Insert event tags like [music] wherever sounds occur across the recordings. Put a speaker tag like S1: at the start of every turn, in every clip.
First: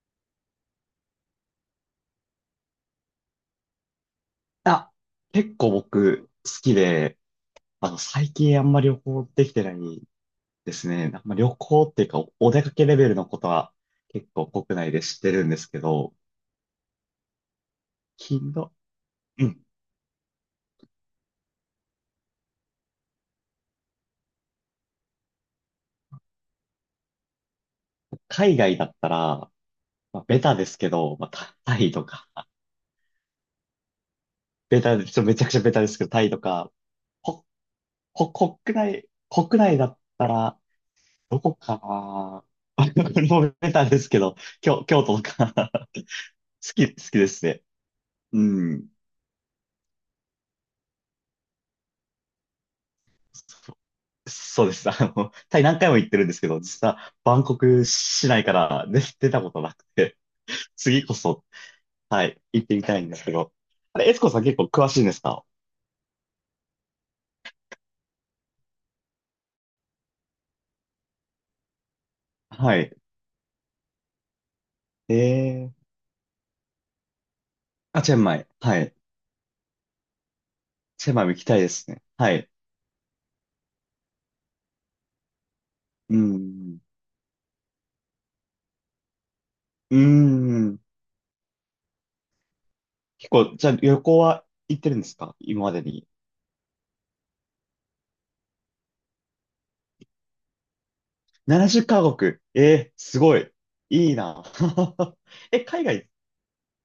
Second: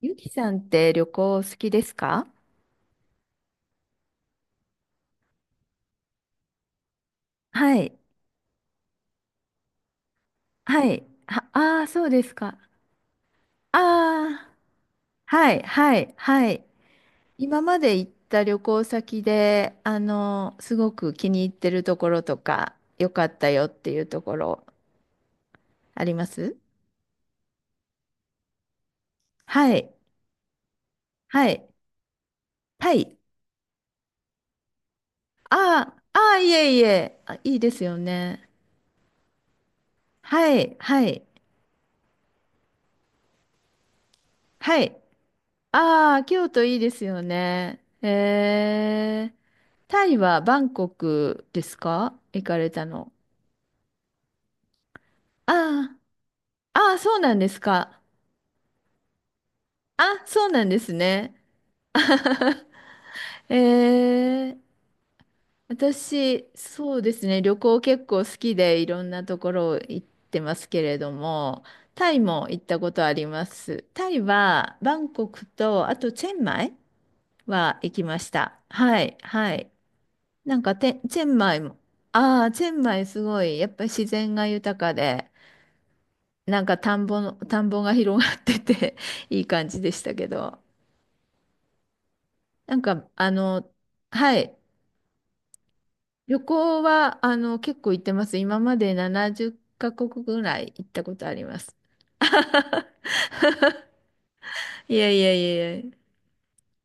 S1: ゆきさんって旅行好きですか？
S2: あ、結構僕好きで、
S1: はい。
S2: 最近あんまり旅行できてないで
S1: は
S2: す
S1: い。
S2: ね。なんか
S1: は、
S2: 旅
S1: あ
S2: 行
S1: あ、
S2: って
S1: そ
S2: いう
S1: う
S2: か
S1: で
S2: お、
S1: す
S2: お
S1: か。
S2: 出かけレベルのことは結
S1: あ
S2: 構
S1: あ、
S2: 国内で知ってるん
S1: は
S2: で
S1: い、
S2: すけ
S1: はい、
S2: ど、
S1: はい。今まで行った
S2: 頻
S1: 旅
S2: 度、
S1: 行先
S2: うん。
S1: で、すごく気に入ってるところとか、良かったよっていうところ、あります？
S2: 海外だったら、
S1: はい、
S2: まあ、ベタですけど、まあ、
S1: は
S2: タ
S1: い、
S2: タイとか、
S1: タイ。
S2: ベタで、ちょっとめちゃくちゃベタで
S1: あ
S2: す
S1: あ、
S2: けど、
S1: あ
S2: タイ
S1: あ、
S2: と
S1: い
S2: か、
S1: えいえ、あ、
S2: こ、
S1: いいですよね。
S2: 国内だった
S1: は
S2: ら、
S1: い、はい、
S2: どこかな。 [laughs] これもうベタですけど、
S1: は
S2: 京、
S1: い。
S2: 京都とか。 [laughs] 好
S1: ああ、京都いい
S2: き、
S1: で
S2: 好
S1: す
S2: き
S1: よ
S2: ですね。
S1: ね。へ
S2: うん。
S1: え。タイはバンコクですか行かれたの？
S2: そうです。タイ何
S1: あ
S2: 回も行ってるんですけど、
S1: あ、
S2: 実
S1: あ
S2: は
S1: あ、そうな
S2: バ
S1: ん
S2: ン
S1: で
S2: コ
S1: す
S2: ク
S1: か。
S2: 市内から出たことなく
S1: あ、
S2: て、
S1: そうなんです
S2: 次こ
S1: ね。
S2: そ、はい、行ってみたいんですけど。あ
S1: え
S2: れ、エツコさん結構
S1: え。
S2: 詳しいんですか？
S1: 私、そうですね。旅行結構好きでいろんなところ行ってますけれども、タイも行っ
S2: は
S1: たこ
S2: い。
S1: とあります。タイはバン
S2: え
S1: コク
S2: え、
S1: と、あとチェンマイは行
S2: あ、
S1: き
S2: チェ
S1: ま
S2: ン
S1: し
S2: マイ。
S1: た。
S2: はい。
S1: はい、はい。なんかて、
S2: チェン
S1: チ
S2: マイ
S1: ェ
S2: も
S1: ン
S2: 行き
S1: マ
S2: たい
S1: イ
S2: で
S1: も、
S2: すね。は
S1: あ
S2: い。
S1: あ、チェンマイすごい、やっぱり自然が豊かで、
S2: うん。
S1: 田んぼが広がってて [laughs] いい感じで
S2: う
S1: したけど、
S2: ん。
S1: なんか、
S2: 結構、じゃあ旅行
S1: は
S2: は
S1: い、
S2: 行ってるんですか今までに？
S1: 旅行は、結構行ってます。今まで70カ国ぐらい行ったことあります。
S2: 70カ国。ええ、
S1: [laughs]
S2: すごい。いいな。
S1: いや
S2: [laughs]
S1: いやい
S2: え、
S1: や
S2: 海
S1: い
S2: 外、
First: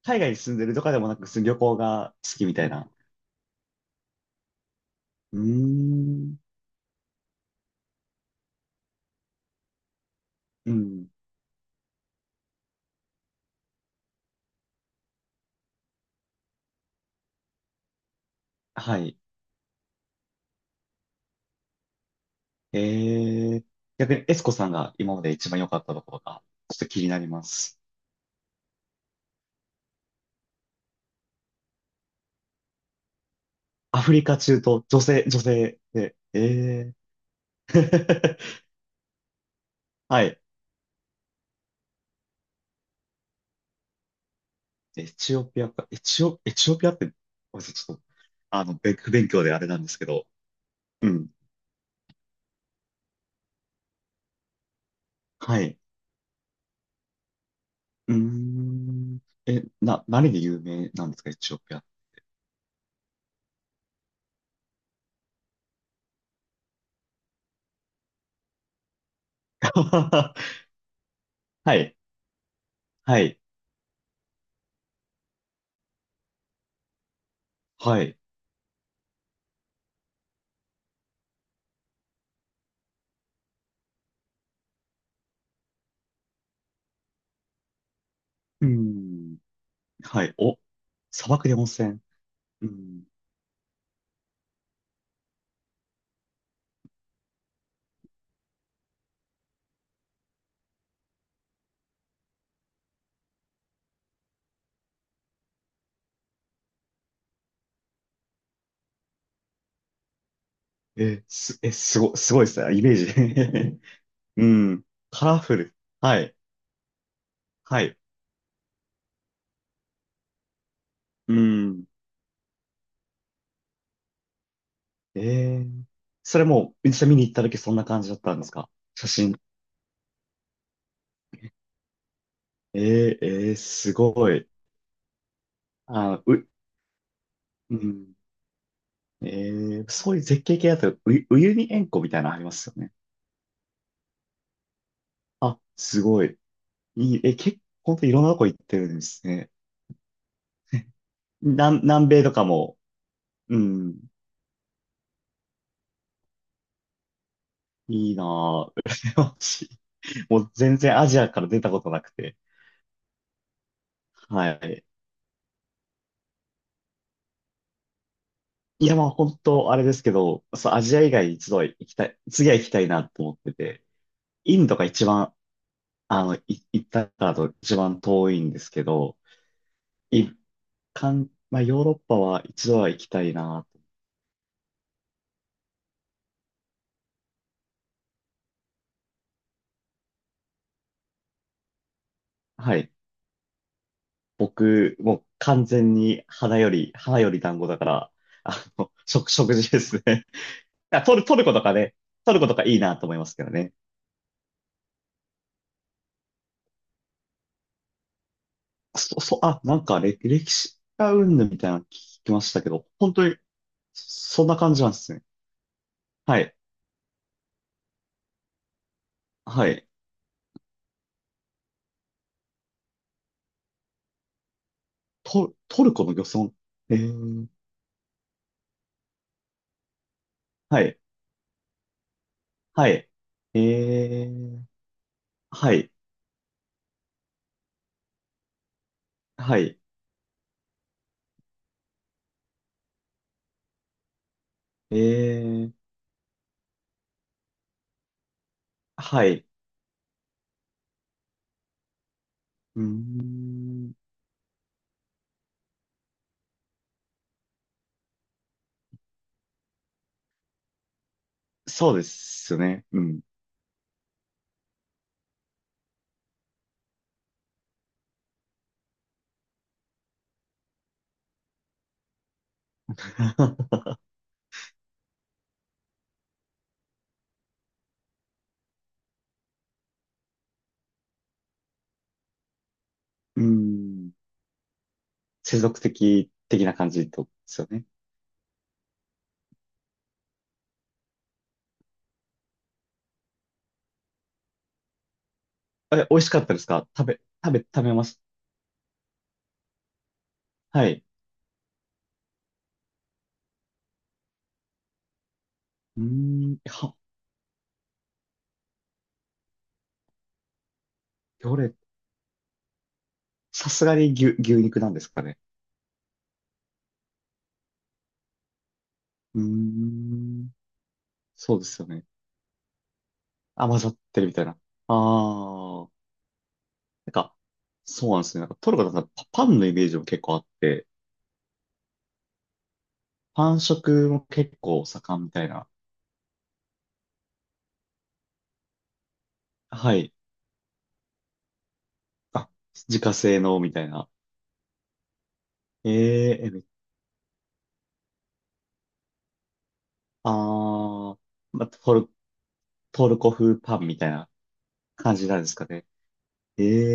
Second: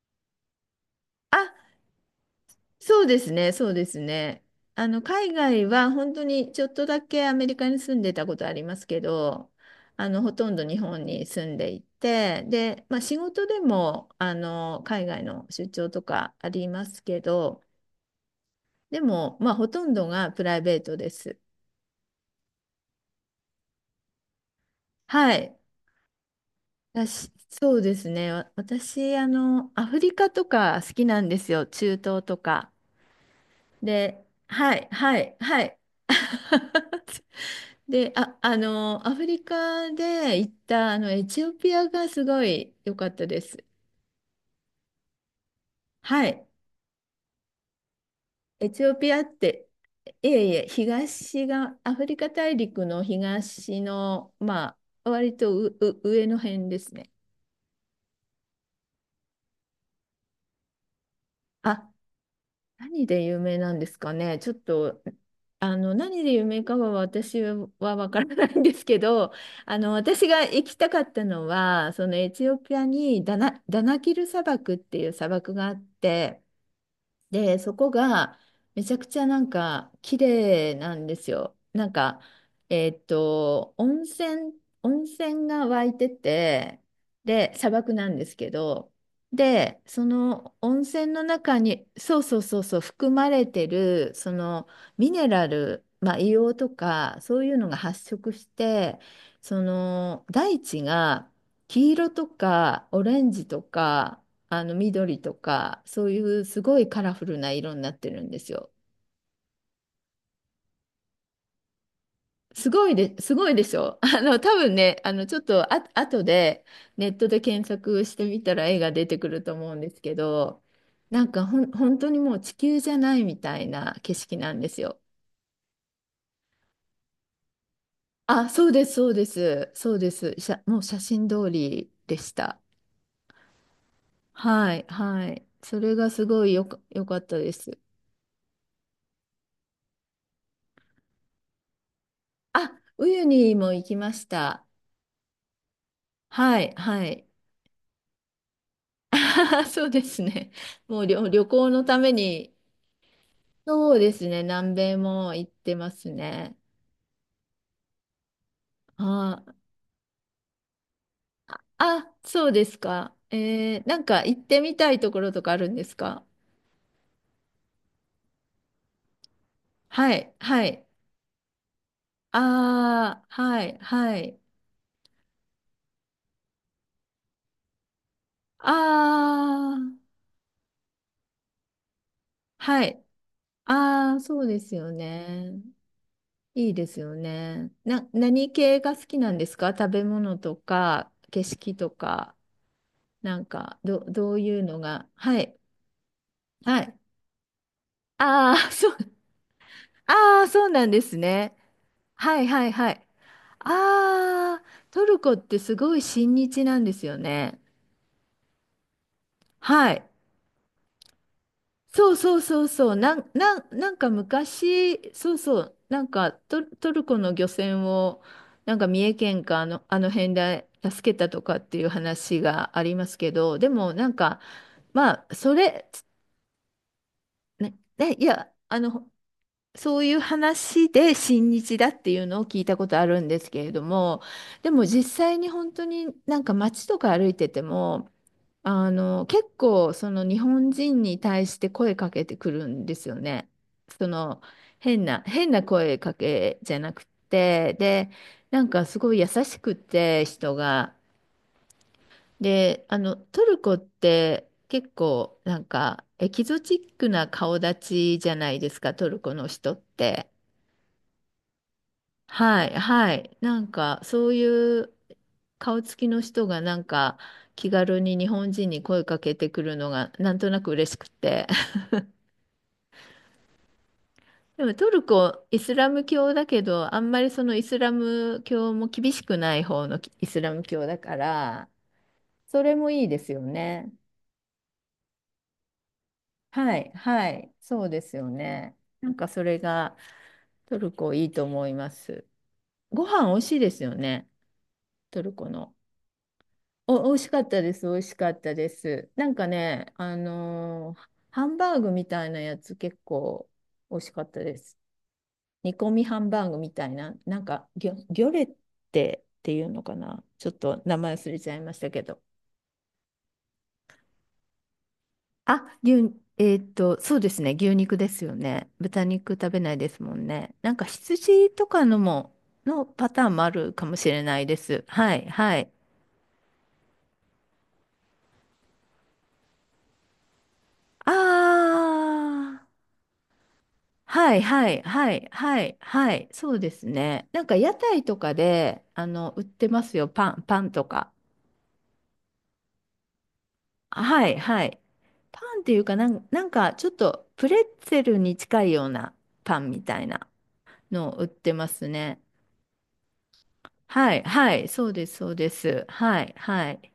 S2: 海外に住んでるとかでもなく、
S1: や。
S2: 旅行が好きみたいな。
S1: そうですね、そうですね。海
S2: うー
S1: 外は本当
S2: ん。
S1: にちょっとだけアメリカに住んでたことありますけど、あの、ほとんど
S2: う
S1: 日本
S2: ん。
S1: に住んでいて、で、まあ、仕事でも、海外の出張とかありますけど、
S2: は
S1: で
S2: い。
S1: も、まあ、ほとんどがプライベートです。
S2: えー、逆にエスコさんが今まで
S1: は
S2: 一
S1: い。
S2: 番良かったところが、ちょっと気になり
S1: 私、
S2: ま
S1: そ
S2: す。
S1: うですね。アフリカとか好きなんですよ。中東とか。
S2: アフリ
S1: で、
S2: カ中
S1: は
S2: 東、
S1: い、
S2: 女
S1: は
S2: 性、
S1: い、
S2: 女
S1: はい。
S2: 性で、えー。
S1: [laughs] で、
S2: [laughs]
S1: アフリカ
S2: は
S1: で
S2: い。
S1: 行った、エチオピアがすごい良かったです。
S2: エチオピアか、エチ
S1: は
S2: オ、
S1: い。
S2: エチオピアって、ごめんなさい、ちょっと、
S1: エチ
S2: べ
S1: オピ
S2: 不
S1: アっ
S2: 勉強であ
S1: て、
S2: れなんですけ
S1: い
S2: ど、
S1: えいえ、
S2: うん。
S1: 東が、アフリカ大陸の東の、割と
S2: は
S1: う、
S2: い。
S1: う、上の辺ですね。
S2: うーん。え、何で有名なんですか、エチオピアって？
S1: あ、何で有名なんですかね。ちょっと、何で有名かは私はわからないんですけど、私が
S2: [laughs]
S1: 行きたかったの
S2: は
S1: は、
S2: い。
S1: そのエチオピア
S2: は
S1: にダ
S2: い。
S1: ナ、ダナキル砂漠っていう砂漠があって、で、そこ
S2: はい。
S1: がめちゃくちゃなんか綺麗なんですよ。なんか、えーっと、温泉、温泉が湧いてて、で、砂漠なんですけ
S2: うー
S1: ど、
S2: ん。
S1: で、そ
S2: はい。
S1: の
S2: お、
S1: 温泉の
S2: 砂漠で
S1: 中
S2: 温
S1: に、
S2: 泉。
S1: そうそうそう
S2: う
S1: そう、
S2: ん。
S1: 含まれてる、そのミネラル、まあ、硫黄とか、そういうのが発色して、その大地が黄色とかオレンジとか、あの緑とかそういうすごいカラフルな色になってるんですよ。
S2: え、す、え、すご、すごいですね。イメー
S1: すごいでし
S2: ジ。
S1: ょ？ [laughs] あ
S2: [laughs]
S1: の、
S2: う
S1: 多分
S2: ん。
S1: ね、あの、
S2: カ
S1: ちょ
S2: ラ
S1: っ
S2: フ
S1: と
S2: ル。
S1: あ、
S2: は
S1: 後
S2: い。
S1: でネットで検
S2: はい。
S1: 索してみたら絵が出てくると思うんですけど、なん
S2: う
S1: かほん、
S2: ん。
S1: 本当にもう地球じゃないみたいな景色なんですよ。
S2: えー、それも、実際見に行った時そんな感じだったんで
S1: あ、
S2: す
S1: そ
S2: か？
S1: うです、そ
S2: 写
S1: うで
S2: 真。
S1: す、そうです。もう写真通りでした。
S2: えー、えー、すごい。
S1: はい、はい。それが
S2: あ、
S1: すご
S2: う、
S1: いよか、よかったで
S2: う
S1: す。
S2: ん。えー、そういう絶景系だと、ウユニ塩湖みたいなのありますよ
S1: あ、
S2: ね。
S1: ウユニも行きました。
S2: あ、すごい。
S1: はい、は
S2: いい、
S1: い。
S2: え、結構、ほんといろんなとこ行ってるんですね。
S1: [laughs] そうですね。
S2: [laughs]
S1: もう旅行
S2: 南、
S1: のた
S2: 南
S1: め
S2: 米とか
S1: に、
S2: も、う
S1: そ
S2: ん、
S1: うですね。南米も行ってますね。
S2: いいなぁ。羨ま
S1: あー
S2: しい。もう全然アジアから出たことなく
S1: あ、
S2: て。
S1: そうですか。えー、なんか行っ
S2: は
S1: てみ
S2: い。
S1: たいところとかあるんですか？
S2: いや、まあ本当あれですけ
S1: はい、
S2: ど、
S1: は
S2: そう、ア
S1: い。
S2: ジア以外一度は行きたい、次は行きたいな
S1: あ
S2: と
S1: あ、
S2: 思って
S1: はい、
S2: て、
S1: はい。
S2: インドが一番、あの、い行ったからと一番遠いんです
S1: あ
S2: けど、一まあヨーロッパは
S1: あ、
S2: 一度
S1: は
S2: は行
S1: い。
S2: きたいな
S1: ああ、そうですよね。いいですよね。何系が好きなんですか？食べ物とか、景色とか、
S2: と。はい。
S1: なんか、どういうの
S2: 僕、
S1: が。
S2: もう
S1: はい。
S2: 完全に花よ
S1: は
S2: り、
S1: い。
S2: 花より団子だから、
S1: ああ、[laughs] そう、
S2: 食事ですね。
S1: ああ、そう
S2: [laughs]
S1: なんで
S2: あ、ト
S1: す
S2: ル、トルコ
S1: ね。
S2: とかね、ト
S1: は
S2: ル
S1: い
S2: コとか
S1: はい
S2: いい
S1: は
S2: なと
S1: い。
S2: 思いますけどね。
S1: ああ、トルコってすごい親日なんですよね。
S2: あ、なん
S1: は
S2: か
S1: い。
S2: 歴史がうんぬんみたいなの聞
S1: そう
S2: き
S1: そう
S2: ました
S1: そう
S2: けど、
S1: そう。
S2: 本当に
S1: なんか
S2: そんな感じなんで
S1: 昔、
S2: すね。
S1: そうそう。なんか
S2: はい。
S1: ト、トルコの漁船を、なんか三重県か
S2: はい。
S1: あの辺で助けたとかっていう話がありますけど、でもなんか、まあ、
S2: ト、
S1: そ
S2: ト
S1: れ、
S2: ルコの漁村。えー、
S1: ね、ね、いや、そういう
S2: は
S1: 話
S2: い。
S1: で親日だっていうのを聞いたこ
S2: は
S1: とあ
S2: い。
S1: るんです
S2: え
S1: けれども、
S2: ー、
S1: でも実際に本
S2: は
S1: 当
S2: い。
S1: になんか街とか歩いてても、結
S2: はい。
S1: 構その日本人に対して声かけてくるんですよね。その
S2: え
S1: 変な
S2: ー、
S1: 声かけじゃなくて、で、なんかすごい
S2: は
S1: 優
S2: い。
S1: しくて人が。
S2: うー
S1: で、トルコっ
S2: ん。
S1: て結構なんかエキゾチックな顔立ちじゃないですか、トルコの人って。
S2: そうです
S1: はい、
S2: ね。う
S1: は
S2: ん。
S1: い。なんか、そういう顔つきの人が、なんか、気軽に日本人に声かけてくるのが、なんとなく嬉しくて。[laughs]
S2: [laughs]
S1: でも、トルコ、イスラム教だけど、あんまりそのイスラム教も厳しくない方のイスラム教だから、それもいいですよ
S2: う
S1: ね。
S2: ん。世俗的的な
S1: は
S2: 感
S1: い、
S2: じと
S1: は
S2: で
S1: い。
S2: すよ
S1: そ
S2: ね。
S1: うですよね。なんか、それが、トルコいいと思います。ご飯美味しいですよね、トルコの。
S2: え、美味しかったですか？
S1: お、
S2: 食
S1: 美
S2: べ、
S1: 味しかっ
S2: 食べ、
S1: たで
S2: 食
S1: す。美
S2: べま
S1: 味し
S2: す。
S1: かったです。なんかね、あ
S2: は
S1: の
S2: い。
S1: ーハンバーグみたいなやつ結構美味しかったです。煮込
S2: う
S1: み
S2: ー
S1: ハンバー
S2: ん。
S1: グみたい
S2: は、
S1: な、なんかギョレッテっていうのかな。ちょっと名前忘れちゃ
S2: ど
S1: いま
S2: れ、
S1: したけど。
S2: さすがに牛肉なんですかね。
S1: あ、牛、えーっと、そうですね。牛肉ですよね。豚肉
S2: うー
S1: 食べないですもん
S2: ん。
S1: ね。なんか羊
S2: そうで
S1: と
S2: す
S1: か
S2: よ
S1: の
S2: ね。
S1: も、のパターンもあ
S2: あ、
S1: る
S2: 混
S1: か
S2: ざ
S1: も
S2: っ
S1: し
S2: て
S1: れ
S2: るみ
S1: な
S2: た
S1: い
S2: い
S1: で
S2: な。
S1: す。はい、はい。
S2: ああ。なんか、そうなんですね。なんかトルコだとパンのイメージも結構あって、
S1: あー。
S2: パン食も
S1: はい
S2: 結
S1: はい
S2: 構
S1: は
S2: 盛ん
S1: い
S2: みたい
S1: は
S2: な。
S1: いはい、そうですね。なんか屋台とかで、売ってま
S2: は
S1: すよ、
S2: い。
S1: パンとか。
S2: あ、自家製のみたいな。
S1: はいはい。パンっていうか
S2: え
S1: なん
S2: え、め
S1: かちょっとプレッツェルに近いようなパンみたいな
S2: あ
S1: の
S2: ー、
S1: を売って
S2: まあ、
S1: ます
S2: トル、
S1: ね。
S2: トルコ風パンみたい
S1: はい
S2: な
S1: はいそうで
S2: 感
S1: す
S2: じ
S1: そう
S2: なんで
S1: で
S2: すか
S1: す
S2: ね。
S1: はい
S2: え
S1: はい。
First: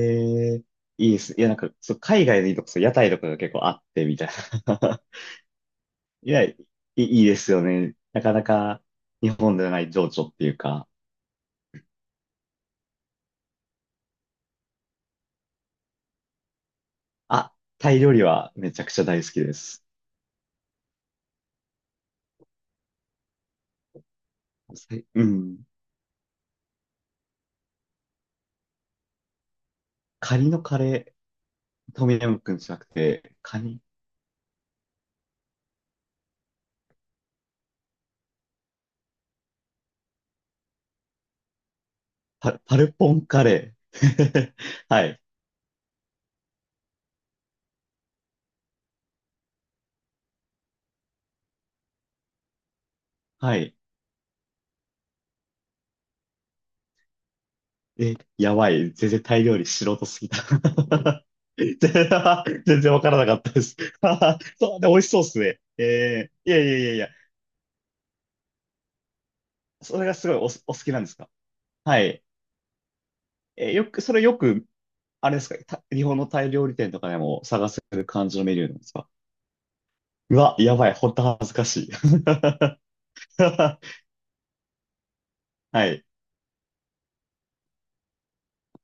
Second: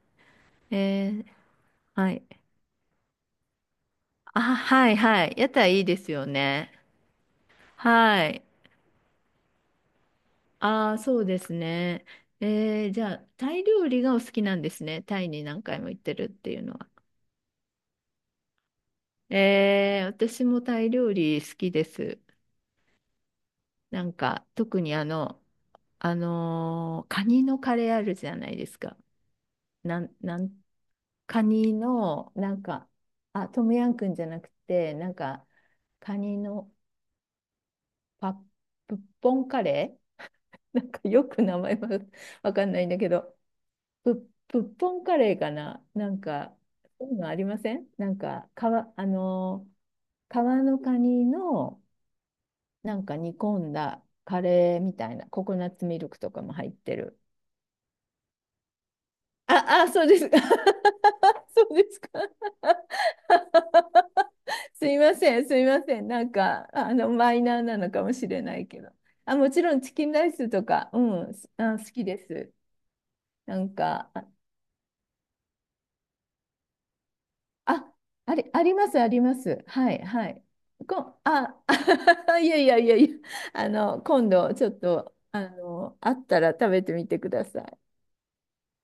S2: え。い
S1: え
S2: いで
S1: ー、
S2: す。いや、なんか、そう、
S1: はい。
S2: 海外のいいとこ、そう、屋台とかが結構あってみたい
S1: あはい
S2: な。
S1: はい屋台いいです
S2: [laughs]
S1: よ
S2: いや、い
S1: ね。
S2: い、いいですよ
S1: は
S2: ね。なか
S1: い。
S2: なか日本ではない情緒っていうか。
S1: ああ、そうですね。えー、じゃあ、タイ料理がお好きなんですね。タイに何回も行ってるっていうのは。
S2: あ、タイ料理はめちゃくちゃ大好きです。
S1: えー、私もタイ料理好きです。なんか、特に
S2: は
S1: あ
S2: い、う
S1: の、
S2: ん。
S1: あのーカニのカレーあるじゃないですか。なん、
S2: カ
S1: な
S2: ニ
S1: ん、
S2: のカレ
S1: カニ
S2: ー、トムヤ
S1: の、
S2: ムク
S1: な
S2: ン
S1: ん
S2: じゃなく
S1: か、
S2: て、
S1: あ、
S2: カ
S1: トム
S2: ニ、
S1: ヤンクンじゃなくて、なんか、カニのパップッポンカレー [laughs] なんかよく名前は [laughs] わ
S2: パ、
S1: かん
S2: パ
S1: ないん
S2: ル
S1: だけ
S2: ポン
S1: ど。
S2: カレー。
S1: ぶっ
S2: [laughs]
S1: ぽん
S2: は
S1: カ
S2: い。
S1: レーかななんか、そういうのありません？なんか、皮、あの皮のカニの、なんか煮
S2: は
S1: 込ん
S2: い。
S1: だカレーみたいな、ココナッツミルクとかも入ってる。
S2: え、やばい。全然タイ料理
S1: あ、あ、
S2: 素
S1: そ
S2: 人
S1: うで
S2: すぎ
S1: す。
S2: た。
S1: [laughs]
S2: [laughs]
S1: そうですか。
S2: 全然わからなかったです。
S1: [laughs]
S2: [laughs] そう、
S1: す
S2: で、美
S1: い
S2: 味し
S1: ま
S2: そうっ
S1: せ
S2: す
S1: ん、す
S2: ね。
S1: いません。なん
S2: えー、いやい
S1: か、
S2: やいやいや。
S1: マイナーなのかもしれないけど。あ、もちろんチ
S2: そ
S1: キ
S2: れ
S1: ン
S2: が
S1: ラ
S2: す
S1: イ
S2: ごいお、
S1: ス
S2: お
S1: と
S2: 好
S1: か、
S2: きなんです
S1: う
S2: か？
S1: ん、好
S2: は
S1: きで
S2: い。
S1: す。な
S2: え、
S1: ん
S2: よく、
S1: か、
S2: それよく、あれですか、日本のタイ料理店とかでも探せ
S1: あ、
S2: る感じのメニ
S1: あ
S2: ュー
S1: り
S2: なんで
S1: ま
S2: す
S1: す、あ
S2: か？
S1: ります。はい、は
S2: う
S1: い。
S2: わ、やばい。ほん
S1: こ、
S2: と恥ず
S1: あ、
S2: かしい。
S1: [laughs] いやいやいや
S2: [laughs]
S1: いや、今度、ちょっと、
S2: はい。
S1: あったら食べてみてください。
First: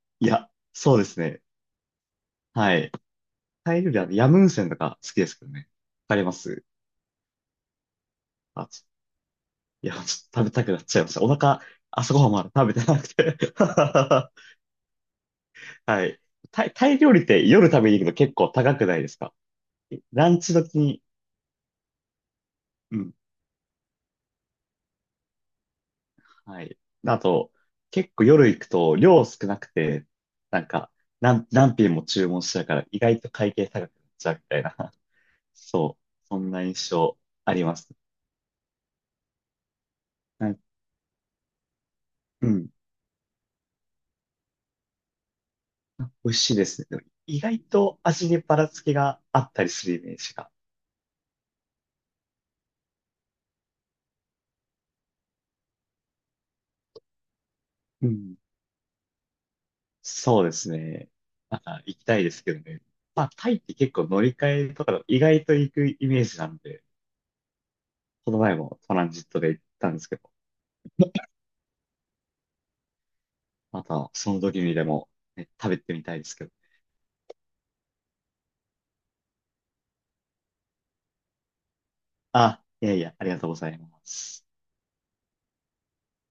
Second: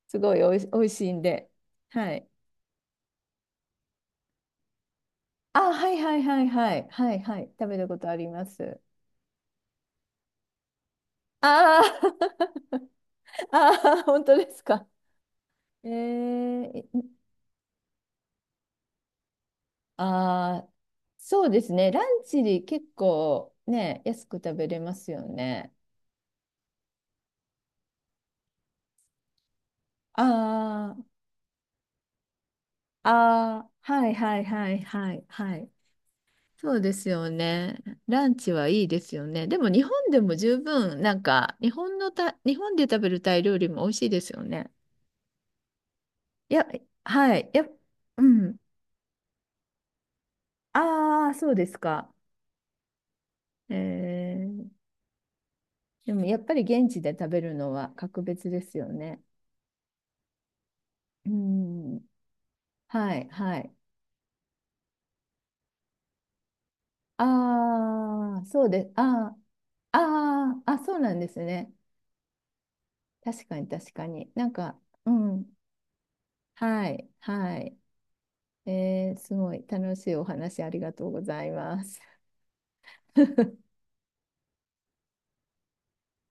S1: す
S2: い
S1: ごい
S2: や、
S1: おいし、おい
S2: そうで
S1: しい
S2: す
S1: ん
S2: ね。
S1: で。はい。
S2: はい。タイ料理は、ヤムウンセンとか好きですけどね。
S1: あ、はい
S2: わか
S1: はい
S2: りま
S1: はい
S2: す。
S1: はい。はいはい。食べたことありま
S2: あ、
S1: す。
S2: ちいや、ちょっと食べたくなっちゃいました。お腹、朝ごはんま
S1: あ
S2: だ食べてなくて。
S1: あ、[laughs] ああ、本
S2: [laughs]
S1: 当ですか。え
S2: はい。タイ、
S1: ー、
S2: タイ料理って夜食べに行くの結構高くないですか？ランチ
S1: ああ、
S2: 時に、
S1: そうですね。ランチに結
S2: うん。
S1: 構ね、安く食べれますよね。
S2: はい。あと、結構夜行くと量少なくて、なんか、
S1: ああ、
S2: 何品も注文しちゃうから、意外と会
S1: あ
S2: 計
S1: あ、
S2: 高くな
S1: は
S2: っ
S1: い
S2: ちゃう
S1: は
S2: み
S1: い
S2: たい
S1: は
S2: な。
S1: い
S2: [laughs]
S1: はいはい。
S2: そう。そんな
S1: そう
S2: 印
S1: です
S2: 象
S1: よ
S2: ありま
S1: ね。
S2: す。
S1: ランチはいいですよね。でも日本でも
S2: は
S1: 十
S2: い、
S1: 分、なんか、
S2: う
S1: 日
S2: ん。
S1: 本で食べるタイ料理も美味しいですよね。
S2: あ、美味し
S1: い
S2: いで
S1: や、
S2: すね。でも
S1: は
S2: 意
S1: い。
S2: 外
S1: やっ、
S2: と
S1: う
S2: 味に
S1: ん。
S2: ばらつきがあったりするイメージが。
S1: ああ、そうですか。えー、でもやっぱり現地で食べるのは
S2: う
S1: 格
S2: ん。
S1: 別ですよね。
S2: そうですね。
S1: う
S2: また行
S1: ん。
S2: きたいですけどね。
S1: は
S2: ま
S1: い
S2: あ、タイ
S1: は
S2: って
S1: い。
S2: 結構乗り換えとか意外と行くイメージなんで、この
S1: ああ、
S2: 前
S1: そう
S2: も
S1: です。
S2: トランジッ
S1: あ
S2: トで行ったん
S1: あ、
S2: ですけど、
S1: ああ、あ、そうなんですね。確かに
S2: ま
S1: 確か
S2: た
S1: に。
S2: その
S1: なん
S2: 時に
S1: か、
S2: でも、
S1: うん。
S2: ね、食べてみたいですけど。
S1: はい、はい。えーすごい楽しいお話ありがとうございます。
S2: あ、いやいや、ありがとうござ
S1: [laughs]
S2: います。